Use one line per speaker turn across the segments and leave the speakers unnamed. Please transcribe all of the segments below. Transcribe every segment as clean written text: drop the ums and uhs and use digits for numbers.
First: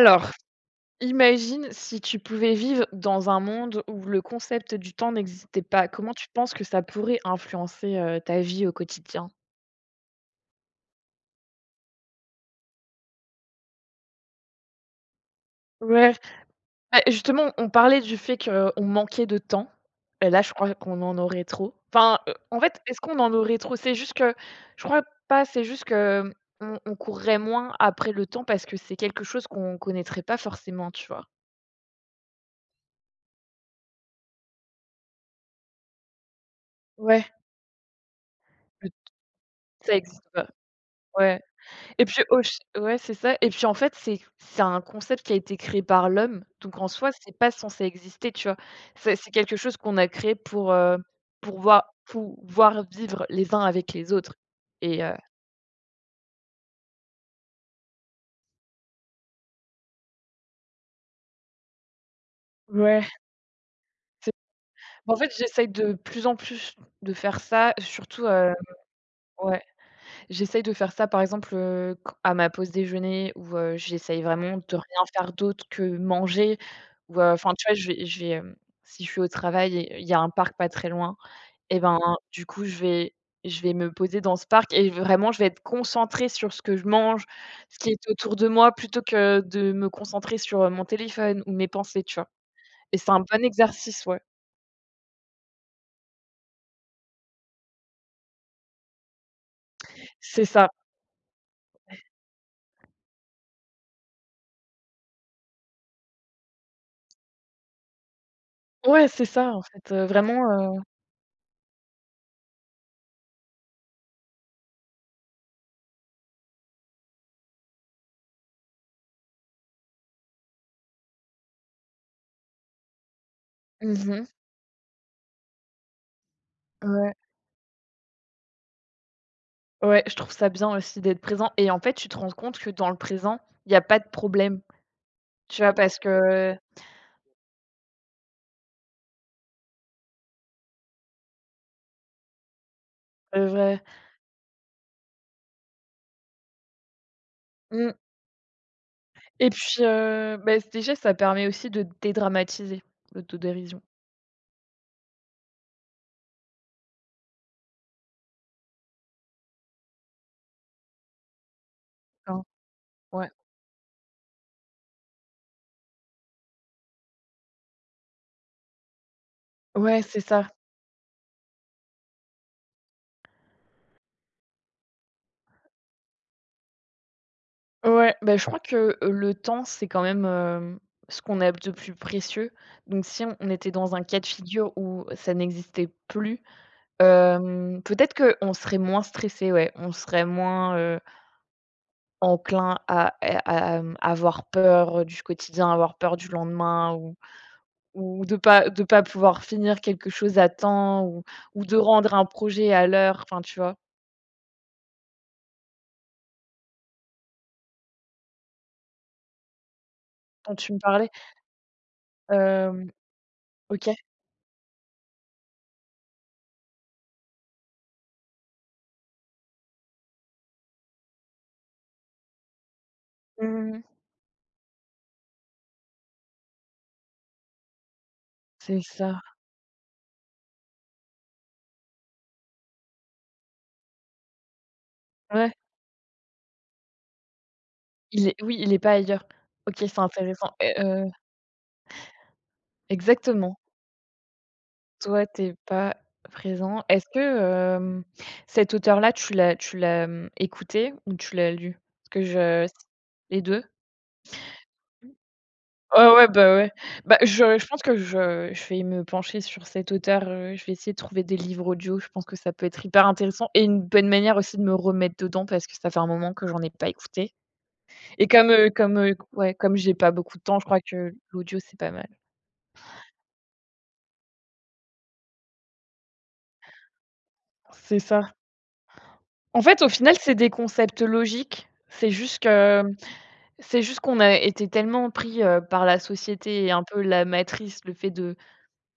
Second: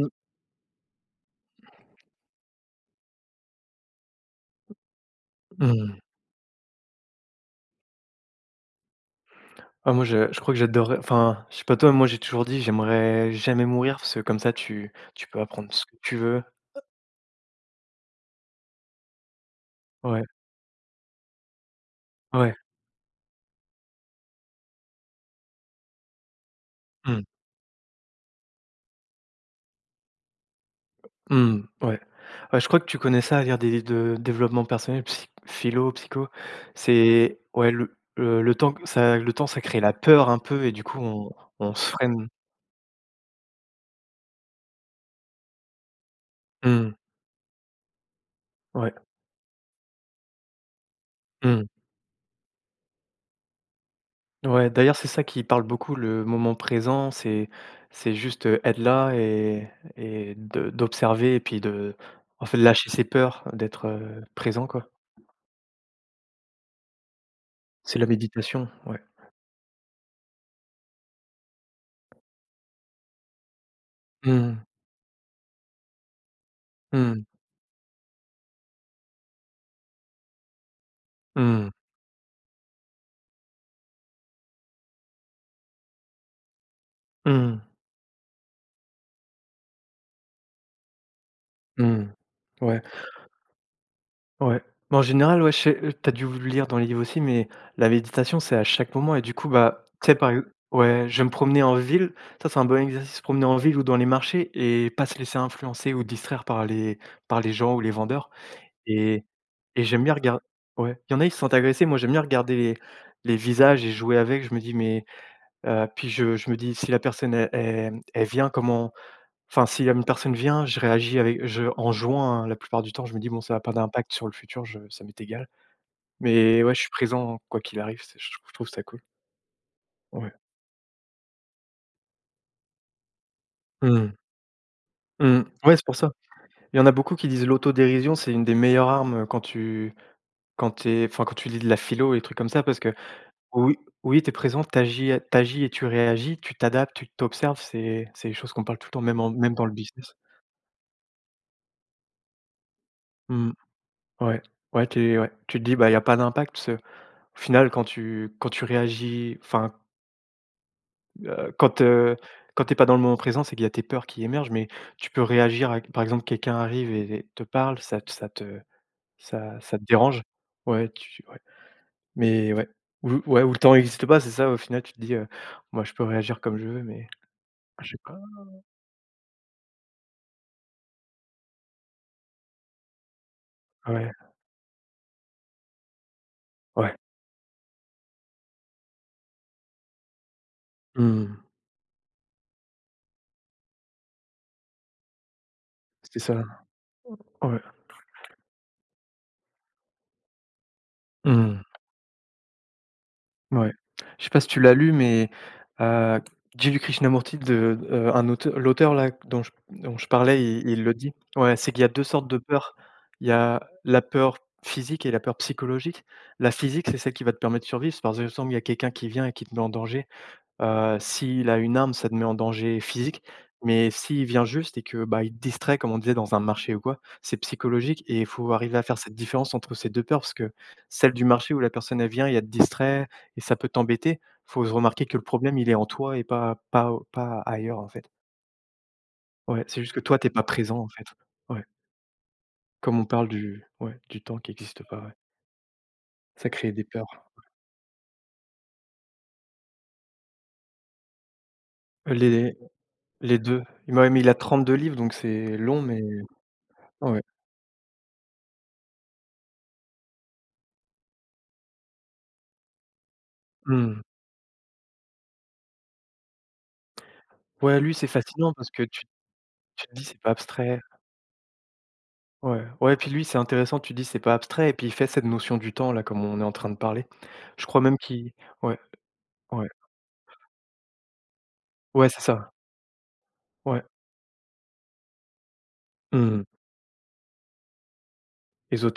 Alors, imagine si tu pouvais vivre dans un monde où le concept du temps n'existait pas.
Mmh.
Comment tu penses que ça pourrait influencer, ta vie au quotidien?
Ah moi je crois que j'adorerais, enfin, je sais pas toi, moi j'ai toujours dit: «J'aimerais jamais mourir» parce que comme ça tu peux apprendre ce que
Ouais,
tu veux.
bah, justement, on parlait du fait qu'on manquait de temps.
Ouais,
Et là, je crois qu'on en aurait trop. Enfin,
ouais.
en fait, est-ce qu'on en aurait trop? C'est juste que je crois pas, c'est juste qu'on on
Mmh.
courrait moins après le temps parce que c'est quelque chose qu'on connaîtrait pas forcément, tu vois?
Mmh. Ouais. Ouais, je crois que tu connais ça, lire des livres de développement personnel, psy philo, psycho.
Ouais,
C'est, ouais, le temps que
le
ça le temps ça crée la
ça existe
peur un
pas.
peu et du coup on
Ouais.
on se
Et puis
freine.
au ch ouais, c'est ça et puis en fait, c'est un concept qui a été créé par l'homme, donc en
Mmh.
soi, c'est pas censé exister, tu vois?
Ouais.
C'est quelque chose qu'on a créé pour
Mmh.
voir pouvoir vivre les uns avec les autres
Ouais, d'ailleurs,
et
c'est ça qui parle beaucoup, le moment présent, c'est juste, être là et de d'observer et puis de en fait, lâcher ses
ouais,
peurs, d'être,
c'est
présent, quoi.
en fait, j'essaye de plus en plus de faire ça,
C'est la
surtout,
méditation, ouais.
ouais, j'essaye de faire ça, par exemple, q à ma pause déjeuner où, j'essaye
Mmh,
vraiment de rien faire d'autre que manger ou,
mmh,
enfin, tu vois, si je suis au travail il y a un parc pas très loin.
mmh,
Et ben, du coup, je vais me poser dans ce parc et vraiment, je vais être concentrée sur ce que je mange,
mmh,
ce qui est autour de moi, plutôt que de me concentrer sur, mon téléphone ou mes pensées,
mmh.
tu vois?
Ouais,
Et c'est un bon exercice, ouais.
ouais. Mais en général, ouais, je sais, tu dû le lire dans les livres aussi, mais la méditation, c'est à chaque moment et du coup, bah, tu sais, par ex
C'est ça.
ouais, je vais me promener en ville. Ça, c'est un bon exercice, promener en ville ou dans les marchés et pas se laisser influencer ou distraire par les gens ou les vendeurs.
Ouais, c'est
Et
ça, en
et
fait,
j'aime bien regarder.
vraiment
Ouais, il y en a, ils se sentent agressés. Moi, j'aime bien regarder les visages et jouer avec. Je me dis: «Mais» puis je me dis: «Si la personne elle vient, comment» enfin, si une personne vient, je réagis avec je en jouant, hein, la plupart du temps. Je me dis: «Bon, ça a pas d'impact sur
mmh
le futur, je ça m'est égal». Mais ouais, je suis
Ouais,
présent quoi qu'il arrive, c'est je trouve ça cool.
ouais, je trouve
Ouais.
ça bien aussi d'être présent et en fait, tu te rends compte que dans le présent, il y a pas de
Mmh.
problème,
Mmh.
tu vois?
Ouais, c'est pour
Parce
ça.
que
Il y en a beaucoup qui disent l'autodérision, c'est une des meilleures armes, quand t'es, enfin, quand tu lis de la philo et des trucs comme ça parce que
c'est
oui,
vrai.
oui, tu es présent, t'agis et tu réagis, tu t'adaptes, tu t'observes,
Mmh
c'est des choses qu'on parle tout le temps,
et
même dans le
puis,
business.
beh, déjà, ça permet aussi de dédramatiser
Mmh,
l'autodérision,
ouais, ouais, tu te dis: «Bah, il y a pas d'impact» parce qu'au final quand tu réagis, enfin, heu, quand, heu,
hein,
quand tu es pas dans le moment
ouais.
présent, c'est qu'il y a tes peurs qui émergent, mais tu peux réagir avec, par exemple, quelqu'un arrive et te parle, ça te
Ouais, c'est
dérange.
ça.
Ouais, tu ouais, mais ouais, ou ouais, ou le temps existe pas, c'est ça, au final, tu te dis: «Moi, je peux réagir comme je veux», mais je sais
Ouais,
pas,
bah, je , ouais, crois que, le temps, c'est quand même, ce qu'on a de plus précieux. Donc si on était dans un
ouais,
cas de figure où ça n'existait plus,
ouais.
peut-être qu'on serait moins stressé, ouais. On serait moins,
Mmh.
enclin à, avoir peur, du quotidien, avoir peur
C'est
du
ça.
lendemain ou
Ouais.
de pas pouvoir finir quelque chose à temps ou
Mmh.
de rendre un projet à l'heure, enfin, tu
Ouais.
vois?
Je sais pas si tu l'as lu, mais heu, Jiddu Krishnamurti de un auteur l'auteur là dont je dont je parlais,
Quand
il
tu me
il le
parlais,
dit. Ouais, c'est qu'il y a 2 sortes de peurs.
hem
Il y a
OK.
la peur physique et la peur psychologique. La physique, c'est celle qui va te permettre de survivre. C'est, par exemple, il y a quelqu'un qui vient et qui te met en danger. S'il a une arme, ça te met en danger physique,
Mmh.
mais s'il vient juste et que, bah, il te distrait, comme on disait, dans un marché ou quoi, c'est psychologique et il faut arriver
C'est
à faire cette
ça.
différence entre ces 2 peurs, parce que celle du marché où la personne, elle vient il y a te distrait et ça peut t'embêter, faut se remarquer que le
Ouais.
problème, il est en toi et pas ailleurs, en fait.
Il est oui, il est pas ailleurs.
Ouais,
OK,
c'est juste
c'est
que toi, t'es pas
intéressant et
présent, en fait. Ouais, comme on parle
exactement.
du ouais, du temps qui existe pas, ouais.
Toi, tu es pas
Ça crée
présent.
des
Est-ce
peurs.
que, hem, cet auteur-là, tu l'as écouté ou tu l'as lu? Parce que
Les
je
les
les
deux.
deux.
Il m'a mis Il a 32 livres, donc c'est long, mais
Ouais, ouais. Bah,
ouais.
je pense que je vais me pencher sur cet auteur, je vais essayer de trouver des livres audio, je pense que ça peut être hyper intéressant et une
Mmh.
bonne manière aussi de me remettre dedans parce que ça fait un moment que j'en ai pas écouté
Ouais, lui, c'est
et
fascinant parce que
ouais, comme
tu
j'ai
te dis:
pas
«C'est pas
beaucoup de temps, je
abstrait».
crois que l'audio, c'est pas mal.
Ouais, ouais, puis lui, c'est intéressant, tu dis: «C'est pas abstrait» et puis il fait cette notion du temps là, comme on est en train de parler. Je crois
C'est
même
ça.
qu'il ouais,
En
ouais,
fait, au final, c'est des concepts logiques.
ouais, c'est ça,
C'est
ouais,
juste qu'on a été tellement pris, par la
mmh,
société et un peu la matrice, le fait de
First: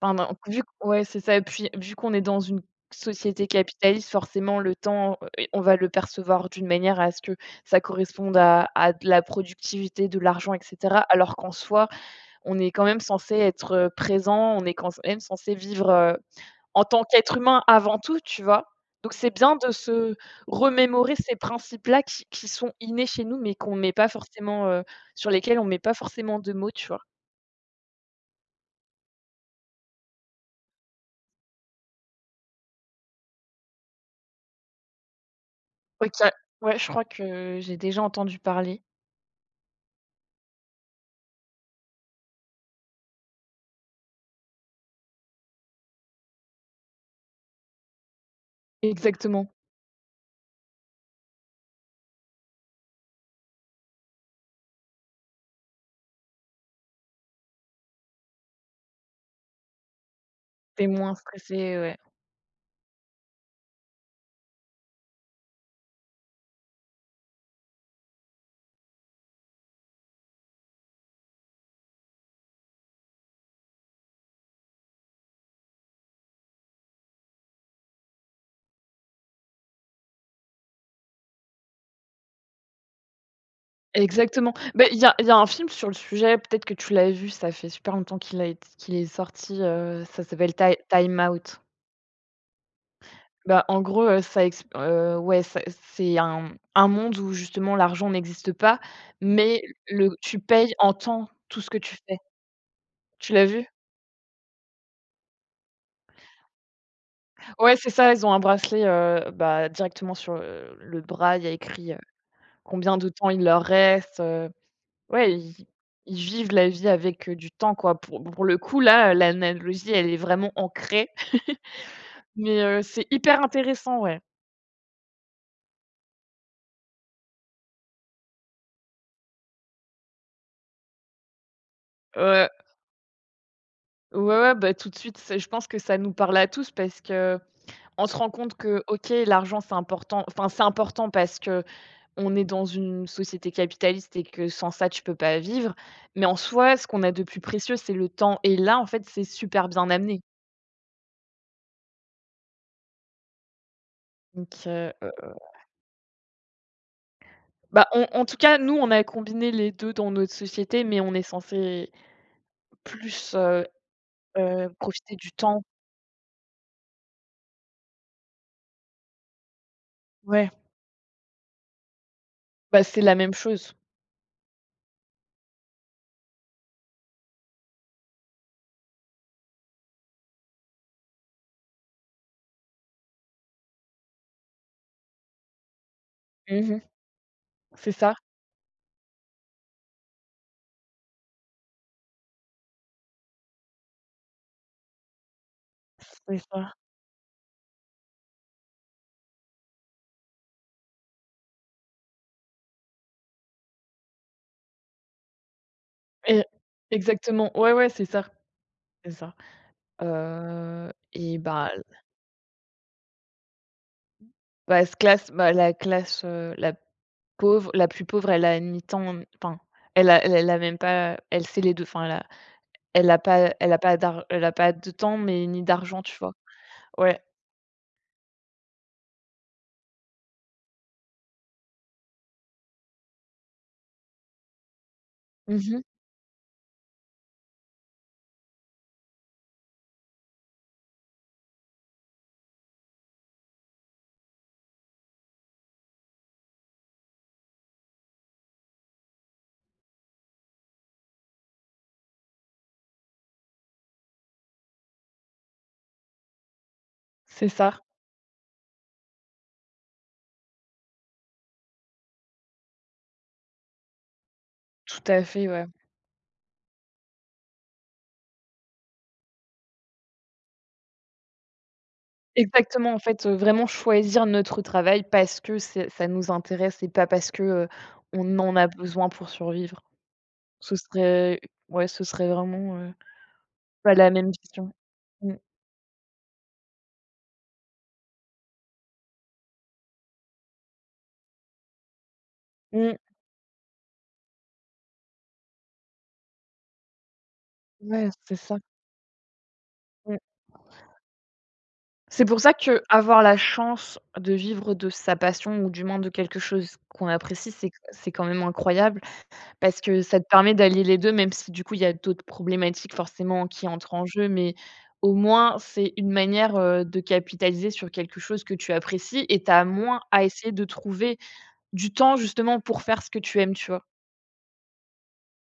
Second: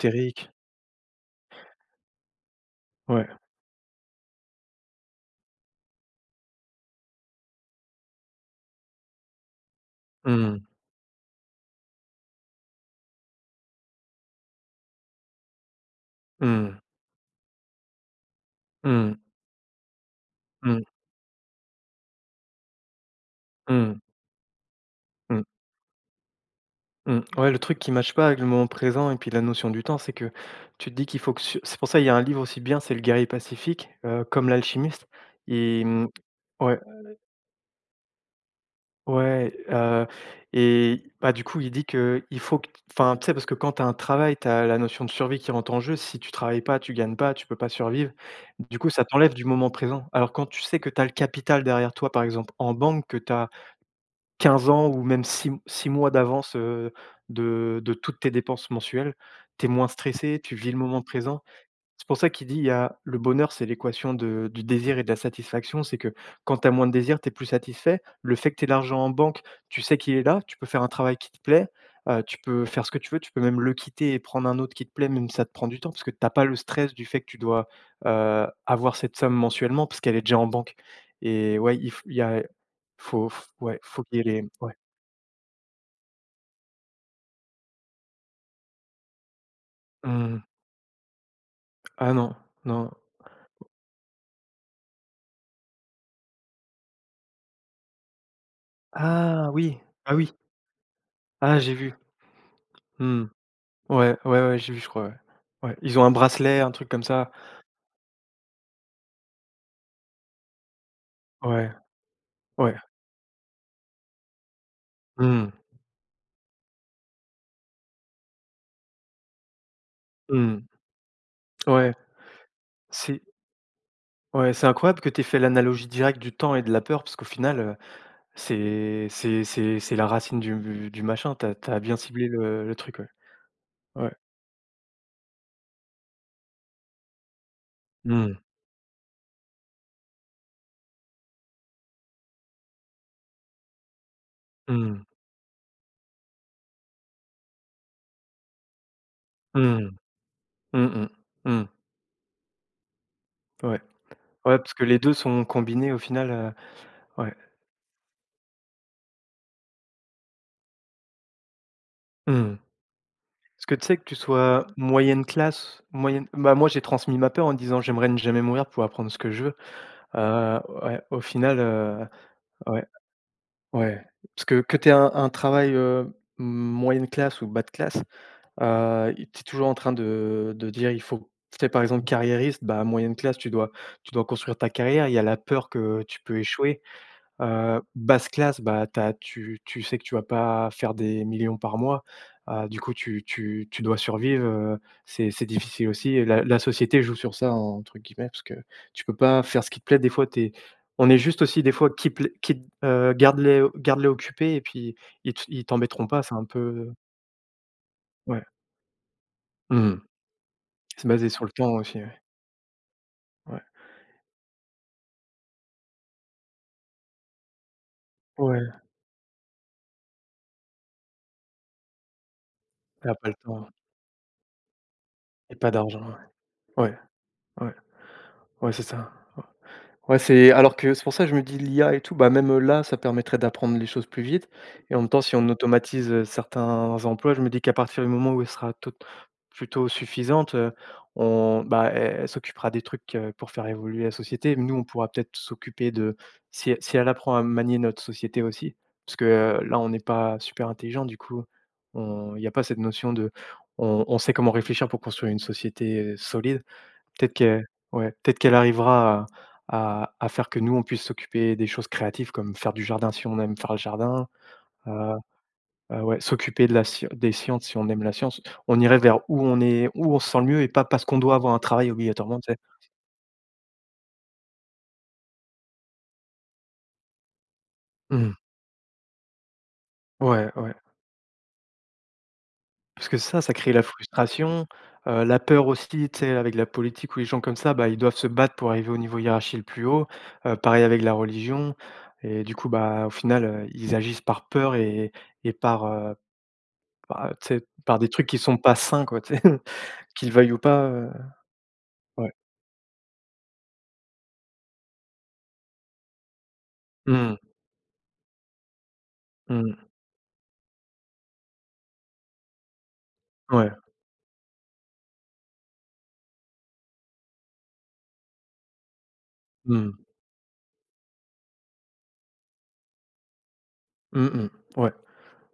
enfin, ben, vu q ouais, c'est ça. Et puis, vu qu'on est dans une
ouais,
société capitaliste, forcément, le temps, et on va le percevoir d'une manière à ce que ça corresponde à de la productivité, de l'argent, et
mmh,
cetera. Alors qu'en soi, on est quand même censé être, présent, on est quand même censé vivre,
mmh,
en tant qu'être humain avant tout, tu vois? Donc
mmh,
c'est bien de se
mmh,
remémorer ces principes-là qui sont innés chez nous, mais qu'on met
mmh,
pas forcément, sur
mmh, mmh.
lesquels on met pas forcément de mots, tu vois?
Ouais, le truc qui matche pas avec le moment présent et puis la notion du temps, c'est que tu te dis qu'il faut que su c'est pour ça il y a un livre aussi bien, c'est Le Guerrier Pacifique, comme L'Alchimiste et mmh
OK, ouais,
ouais.
je crois que j'ai déjà entendu parler.
Ouais, et bah, du coup, il dit que il faut que enfin, tu sais, parce que quand tu as un travail, tu as la notion de survie qui rentre en jeu. Si tu travailles pas, tu gagnes pas, tu peux pas survivre. Du coup, ça t'enlève du
Exactement,
moment présent. Alors, quand tu sais que tu as le capital derrière toi, par exemple en banque, que tu as 15 ans ou même six mois d'avance, de toutes tes dépenses mensuelles, tu es moins stressé, tu vis le
tu
moment
moins
présent.
stressé, ouais.
C'est pour ça qu'il dit il y a le bonheur, c'est l'équation de du désir et de la satisfaction. C'est que quand tu as moins de désir, tu es plus satisfait. Le fait que tu aies l'argent en banque, tu sais qu'il est là, tu peux faire un travail qui te plaît, tu peux faire ce que tu veux, tu peux même le quitter et prendre un autre qui te plaît, même si ça te prend du temps, parce que tu as pas le stress du fait que tu dois, avoir cette somme mensuellement parce qu'elle est déjà en banque et ouais, il y a faut f ouais, faut qu'il y ait les
Exactement.
ouais.
Ben il y a un film sur le sujet, peut-être que tu l'as vu, ça fait super longtemps qu'il a été qu'il est sorti, ça
Mmh.
s'appelle Ti Time Out.
Ah non, non.
Bah, en gros, ça ex ouais, ça c'est un monde où justement l'argent n'existe pas,
Ah
mais
oui!
le
Ah oui!
tu payes en temps tout
Ah
ce
j'ai
que
vu.
tu fais.
Mmh.
Tu l'as vu?
Ouais, ouais, ouais, j'ai vu, je crois, ouais. Ouais, ils ont un bracelet, un truc comme ça.
Ouais, c'est ça, ils ont un bracelet, bah, directement sur, le bras, il y a
Ouais,
écrit,
ouais.
combien de temps il leur reste, ouais,
Mmh.
ils vivent la vie avec, du temps, quoi. Pour le coup, là, l'analogie, elle est vraiment
Mmh.
ancrée,
Ouais,
mais c'est
c'est
hyper intéressant, ouais.
ouais, c'est incroyable que tu aies fait l'analogie directe du temps et de la peur parce qu'au final, c'est la racine du machin. Tu as bien ciblé
Ouais,
le truc, ouais. Ouais.
ouais, ouais, bah, tout de suite, c'est je pense que ça nous parle à tous parce que On se rend
Mmh.
compte que, OK, l'argent, c'est important. Enfin, c'est important parce que on est dans une société capitaliste et que sans ça, tu
Mmh.
peux pas vivre. Mais en soi, ce qu'on a de plus précieux, c'est le temps. Et là, en fait, c'est super bien
Mmh.
amené.
Mmh mh. Mmh. Ouais.
Donc,
Ouais, parce que les 2 sont combinés au final, ouais.
bah, on en tout cas, nous, on a combiné les 2 dans notre société, mais on est censé
Mmh.
plus,
Parce que tu sais, que tu sois
profiter
moyenne
du temps.
classe, moyenne bah, moi j'ai transmis ma peur en disant: «J'aimerais ne jamais mourir pour apprendre ce que je veux».
Ouais,
Ouais, au final,
bah,
ouais,
c'est la même chose.
ouais. Parce que tu aies un travail, moyenne classe ou bas de classe, tu es toujours en train de dire il faut tu sais, par exemple, carriériste, bah, moyenne classe, tu dois construire ta carrière. Il y a la peur que tu peux
Mmh
échouer. Heu,
C'est ça,
basse classe, bah, tu sais que tu vas pas faire des millions par mois. Du coup, tu dois survivre, c'est difficile aussi et
c'est
la
ça.
société joue sur ça, entre guillemets, parce que tu peux pas faire ce qui te plaît. Des fois, on est juste aussi des fois qui garde-les garde-les occupés et puis ils t'embêteront pas, c'est
Et
un peu
exactement. Ouais, ouais, c'est ça,
ouais.
c'est ça.
Mmh.
Heu
C'est basé
et
sur le temps
bah
aussi, ouais. Ouais.
Bah, la classe, la plus pauvre, elle a une
Ouais,
mi-temps enfin, elle a même pas elle sait les 2 enfin,
tu pas le temps
elle a pas de temps, mais
et
ni
pas
d'argent,
d'argent, ouais.
tu vois?
Ouais,
Ouais.
ouais, ouais, c'est ça. Ouais, c'est alors que c'est pour ça que je me dis l'IA et tout, bah, même, là, ça permettrait d'apprendre les choses plus vite et en même temps, si on
Mmh
automatise, certains emplois, je me dis qu'à partir du moment où elle sera tot plutôt suffisante, on bah, elle s'occupera des trucs, pour faire évoluer la société. Nous, on pourra peut-être s'occuper de si elle apprend à manier notre société aussi, parce que, là, on n'est pas super intelligent du coup, on il n'y a pas cette notion de on sait comment réfléchir pour construire une société, solide. Peut-être
C'est
qu'elle
ça.
ouais, peut-être qu'elle arrivera à faire que nous, on puisse s'occuper des choses créatives comme faire du jardin si on aime faire le jardin,
Tout
heu
à fait, ouais.
ouais, s'occuper de la scie des sciences si on aime la science. On irait vers où on se sent le mieux et pas parce qu'on doit avoir un travail obligatoirement, tu sais?
Exactement, en fait, vraiment choisir notre travail parce que c'est ça nous intéresse et pas parce que,
Mmh.
on en a besoin pour survivre.
Ouais, ouais.
Ce serait ouais, ce serait vraiment,
Parce que ça crée la
pas la même
frustration,
vision. Mmh.
la peur aussi, tu sais, avec la politique ou les gens comme ça, bah, ils doivent se battre pour arriver au niveau hiérarchie le plus haut, pareil avec la religion et du coup,
Mmh.
bah, au final, ils agissent par peur et par, bah, tu sais, par
Ouais,
des trucs
c'est
qui
ça.
sont pas sains quoi, tu sais?
Mmh.
Qu'ils veuillent ou pas,
C'est
ouais.
pour ça que avoir la chance de vivre de sa passion ou du moins de quelque chose qu'on
Mmh,
apprécie, c'est quand même incroyable
mmh,
parce que ça te permet d'allier les 2, même si du coup il y a d'autres problématiques forcément qui
ouais,
entrent en jeu, mais au moins c'est une manière, de capitaliser sur quelque chose que tu apprécies et tu as moins
mmh,
à essayer de trouver du temps justement pour faire ce que tu aimes, tu vois?
mmh mh. Ouais,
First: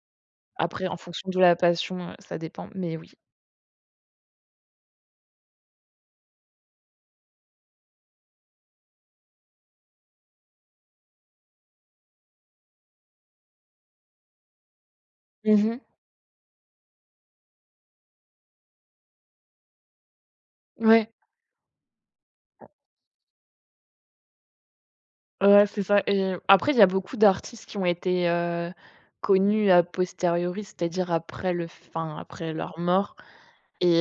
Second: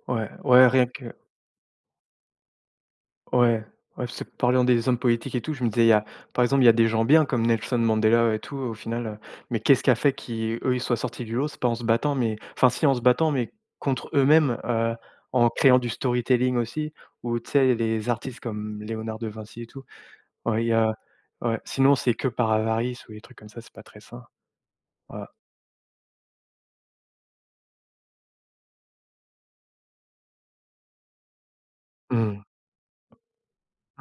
ouais, ouais,
Après
rien
en
que
fonction de la passion, ça dépend, mais oui.
ouais, ouais, parce que parlant des hommes politiques et tout, je me disais, il y a par exemple, il y a des gens bien comme Nelson Mandela et tout au final, mais qu'est-ce qui a fait qu'ils eux, ils soient sortis du lot? C'est pas en se battant, mais enfin si en se battant, mais contre eux-mêmes, en créant
Mmh.
du storytelling aussi ou tu sais, les artistes comme Léonard de Vinci et tout. Ouais, il y a
Ouais.
ouais, sinon c'est que par avarice ou des trucs comme ça, c'est pas très sain. Ouais.
Ouais, c'est ça et après, il y a beaucoup d'artistes qui ont été, connus a posteriori, c'est-à-dire après le fin,
Mmh.
après leur mort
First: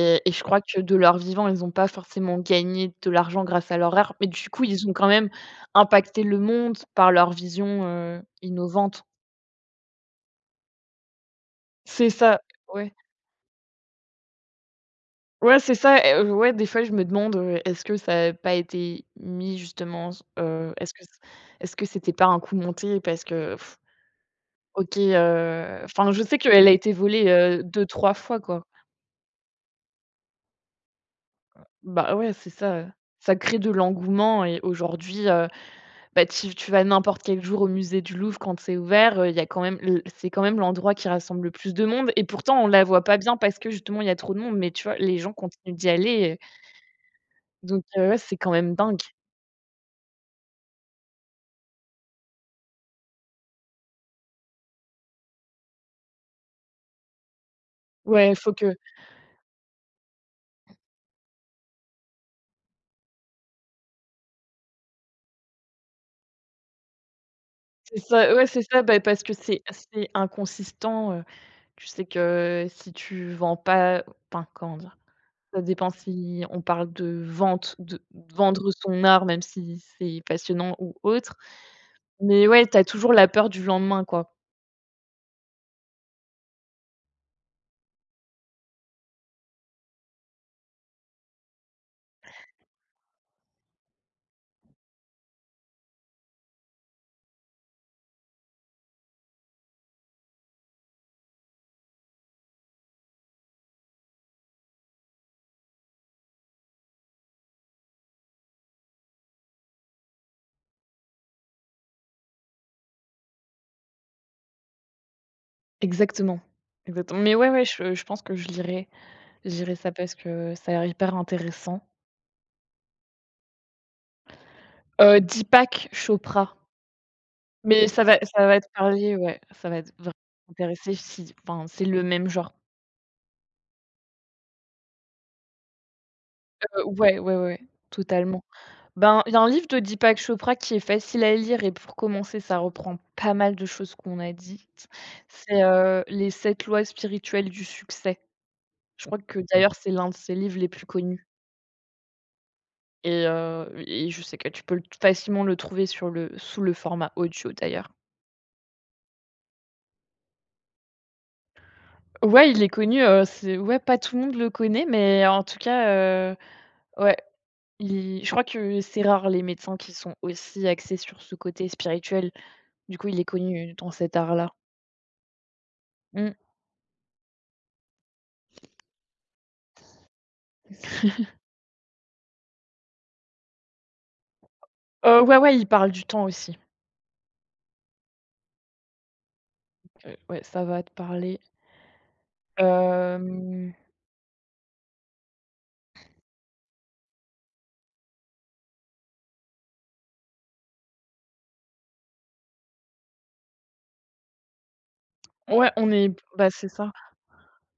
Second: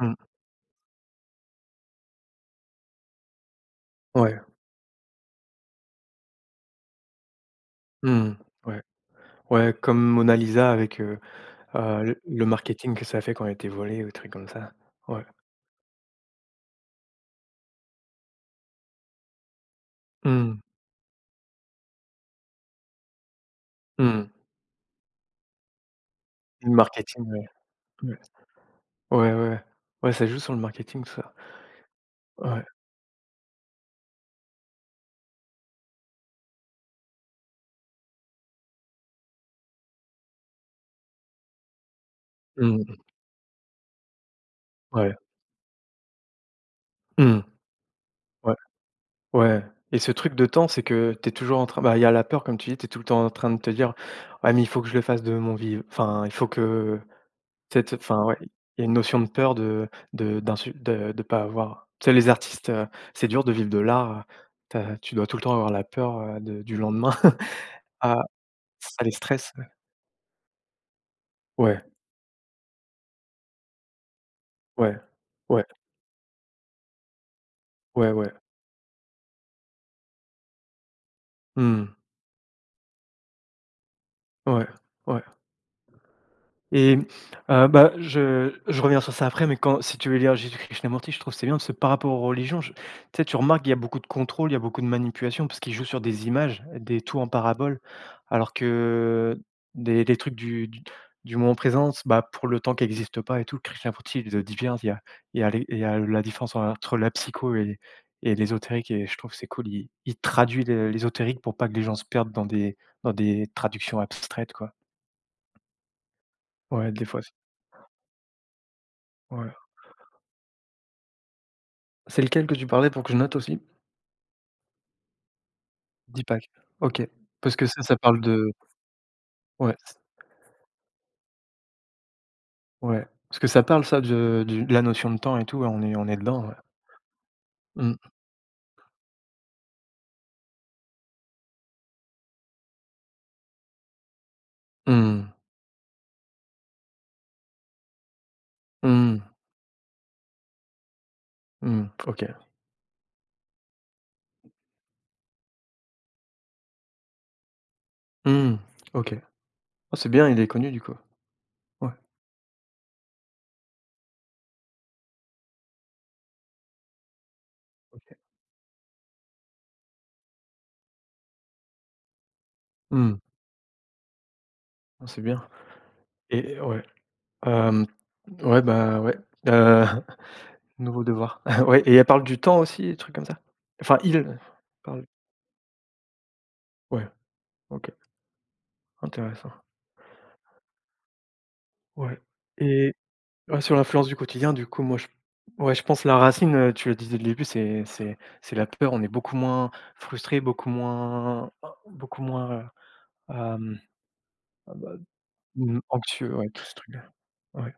Mmh.
et je crois que de leur vivant, ils n'ont pas forcément gagné de l'argent grâce à leur art, mais
Ouais.
du coup, ils ont quand même impacté le monde par leur vision,
Mmh. Ouais.
innovante.
Ouais, comme Mona Lisa avec,
C'est
le
ça, ouais.
marketing que ça a fait quand elle était volée ou des trucs comme ça. Ouais.
Ouais, c'est ça et ouais, des fois, je me demande, est-ce que ça n'a pas été mis justement s
Mmh.
est-ce que c'était pas un coup monté parce que
Mmh.
OK, enfin, je sais qu'elle a
Le
été
marketing,
volée,
ouais.
2-3
Ouais.
fois, quoi.
Ouais, ouais, ouais. Ouais, ça joue sur le marketing tout ça.
Bah, ouais, c'est
Ouais.
ça, ça crée de l'engouement et aujourd'hui, bah, tu vas n'importe quel jour au musée du Louvre quand c'est ouvert, il y a quand même l c'est quand même l'endroit qui rassemble le plus de monde et pourtant on la
Mmh.
voit pas bien parce que justement il y a trop de monde, mais tu vois,
Ouais.
les gens continuent d'y aller,
Mmh.
donc ouais, c'est quand
Ouais.
même dingue.
Ouais. Et ce truc de temps, c'est que tu es toujours en train, bah, il y a la peur comme tu dis, tu es tout le temps en train de te dire: «Ouais mais il faut que je le fasse de mon vivre, enfin, il faut que... Cette... enfin,
Ouais, il
ouais,
faut que
il y a une notion de peur, de d'insu de pas avoir, tu sais, les artistes, c'est dur de vivre de l'art, tu dois tout le temps avoir la peur, de du lendemain.
c'est
Ah,
ça, ouais, c'est ça, bah,
ça les
parce que
stresse,
c'est
ouais.
c'est inconsistant,
Ouais,
tu sais que si tu vends pas enfin, comment
ouais,
dire? Ça
ouais,
dépend si on parle de vente, de
ouais, ouais.
vendre son art, même si c'est passionnant ou autre.
Mmh,
Mais ouais, tu as toujours la peur du lendemain, quoi.
ouais, ouais. Et bah, je reviens sur ça après, mais quand, si tu veux, lire Jésus Krishnamurti, je trouve que c'est bien parce que par rapport aux religions, je tu sais, tu remarques qu'il y a beaucoup de contrôle, il y a beaucoup de manipulation parce qu'il joue sur des images, des... tout en parabole, alors que des trucs du moment présent, bah, pour le temps qui existe pas et tout, Krishnamurti, il le dit bien, il y a les il y a la différence entre la psycho et l'ésotérique et je trouve que c'est cool. Il traduit l'ésotérique pour pas que les gens se perdent dans des traductions abstraites, quoi.
Exactement.
Ouais, des
Exactement.
fois,
Mais ouais, ouais, je pense que je lirai. Je
ouais.
lirai ça parce que ça a l'air hyper intéressant.
C'est lequel que tu parlais pour que je note aussi?
Deepak
Deepak.
Chopra,
OK. Parce que ça,
mais
ça
ça va
parle
ça
de
va te parler, ouais, ça va
ouais,
être
c
vraiment intéresser si enfin, c'est le même genre.
ouais. Parce que ça parle ça de du de la notion de temps et tout, ouais, on est dedans, ouais.
Ouais, ouais, ouais,
Mmh.
totalement. Ben, il y a un livre de Deepak Chopra qui est facile à lire et pour commencer, ça reprend pas mal de choses qu'on a dites.
Mmh.
C'est, «Les sept lois spirituelles du succès». Je crois
Mmh.
que d'ailleurs, c'est l'un de ses livres les plus connus
Mmh. OK.
et je sais que tu peux le facilement le trouver sur le sous le format audio d'ailleurs.
Mmh. OK. Ah c'est bien, il est connu du coup. Ouais,
Ouais, il est connu, c'est ouais, pas tout le monde le connaît, mais en tout cas, ouais,
OK.
il je crois que c'est rare les médecins qui sont aussi axés sur ce côté spirituel. Du coup, il
Mmh.
est connu dans cet art-là.
Ah c'est bien
Mmh.
et ouais. Hem, ouais, bah, ouais. Heu, nouveau devoir. Ouais, et elle parle du temps aussi, des trucs comme ça? Enfin il parle...
Ouais, ouais, il parle du temps aussi.
ouais, OK, intéressant.
Ouais, ça va te parler.
Ouais et... Ouais,
Hem,
sur l'influence du quotidien, du coup, moi, je... ouais, je pense la racine, tu le disais au début, c'est la peur. On est beaucoup moins frustré, beaucoup moins... oh, beaucoup moins, hem, ah bah,
ouais,
mmh,
on est
anxieux,
bah,
ouais, tout
c'est
ce
ça.
truc-là. Ouais.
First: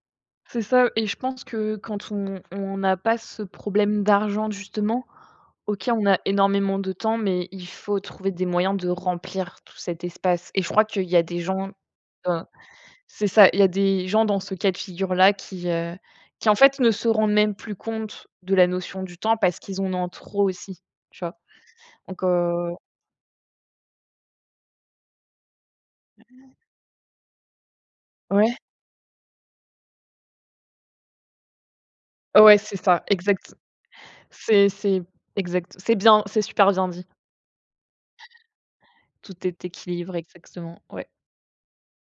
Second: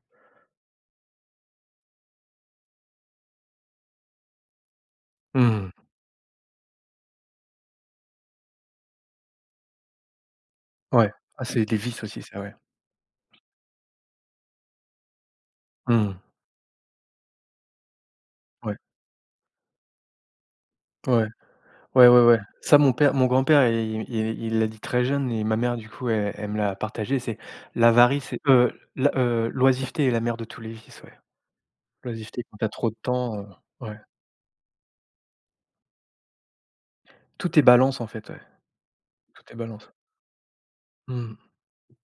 C'est ça et je pense que quand on n'a pas ce problème d'argent justement,
Mmh,
OK, on a énormément de temps, mais il faut trouver des moyens de remplir tout cet espace et je crois qu'il
ouais.
y a des
Ah, c'est
gens,
des vices aussi, ça,
heu
ouais.
c'est ça, il y a des gens dans ce cas de figure-là qui, heu,
Mmh,
qui en fait ne se rendent même plus compte de la
ouais,
notion du temps parce qu'ils en ont trop aussi, tu
ouais,
vois?
ouais,
Donc
ouais, ouais. Ça, mon grand-père, il l'a dit très jeune et ma mère, du coup, elle me l'a partagé, c'est l'avarice et
ouais,
la l'oisiveté est la mère de tous les vices, ouais. L'oisiveté, quand
ouais,
t'as
c'est
trop de
ça,
temps,
exact.
ouais.
C'est exact. C'est bien, c'est super bien dit.
Tout est balance, en fait, ouais. Tout
Tout
est
est
balance.
équilibré, exactement, ouais.
Mmh.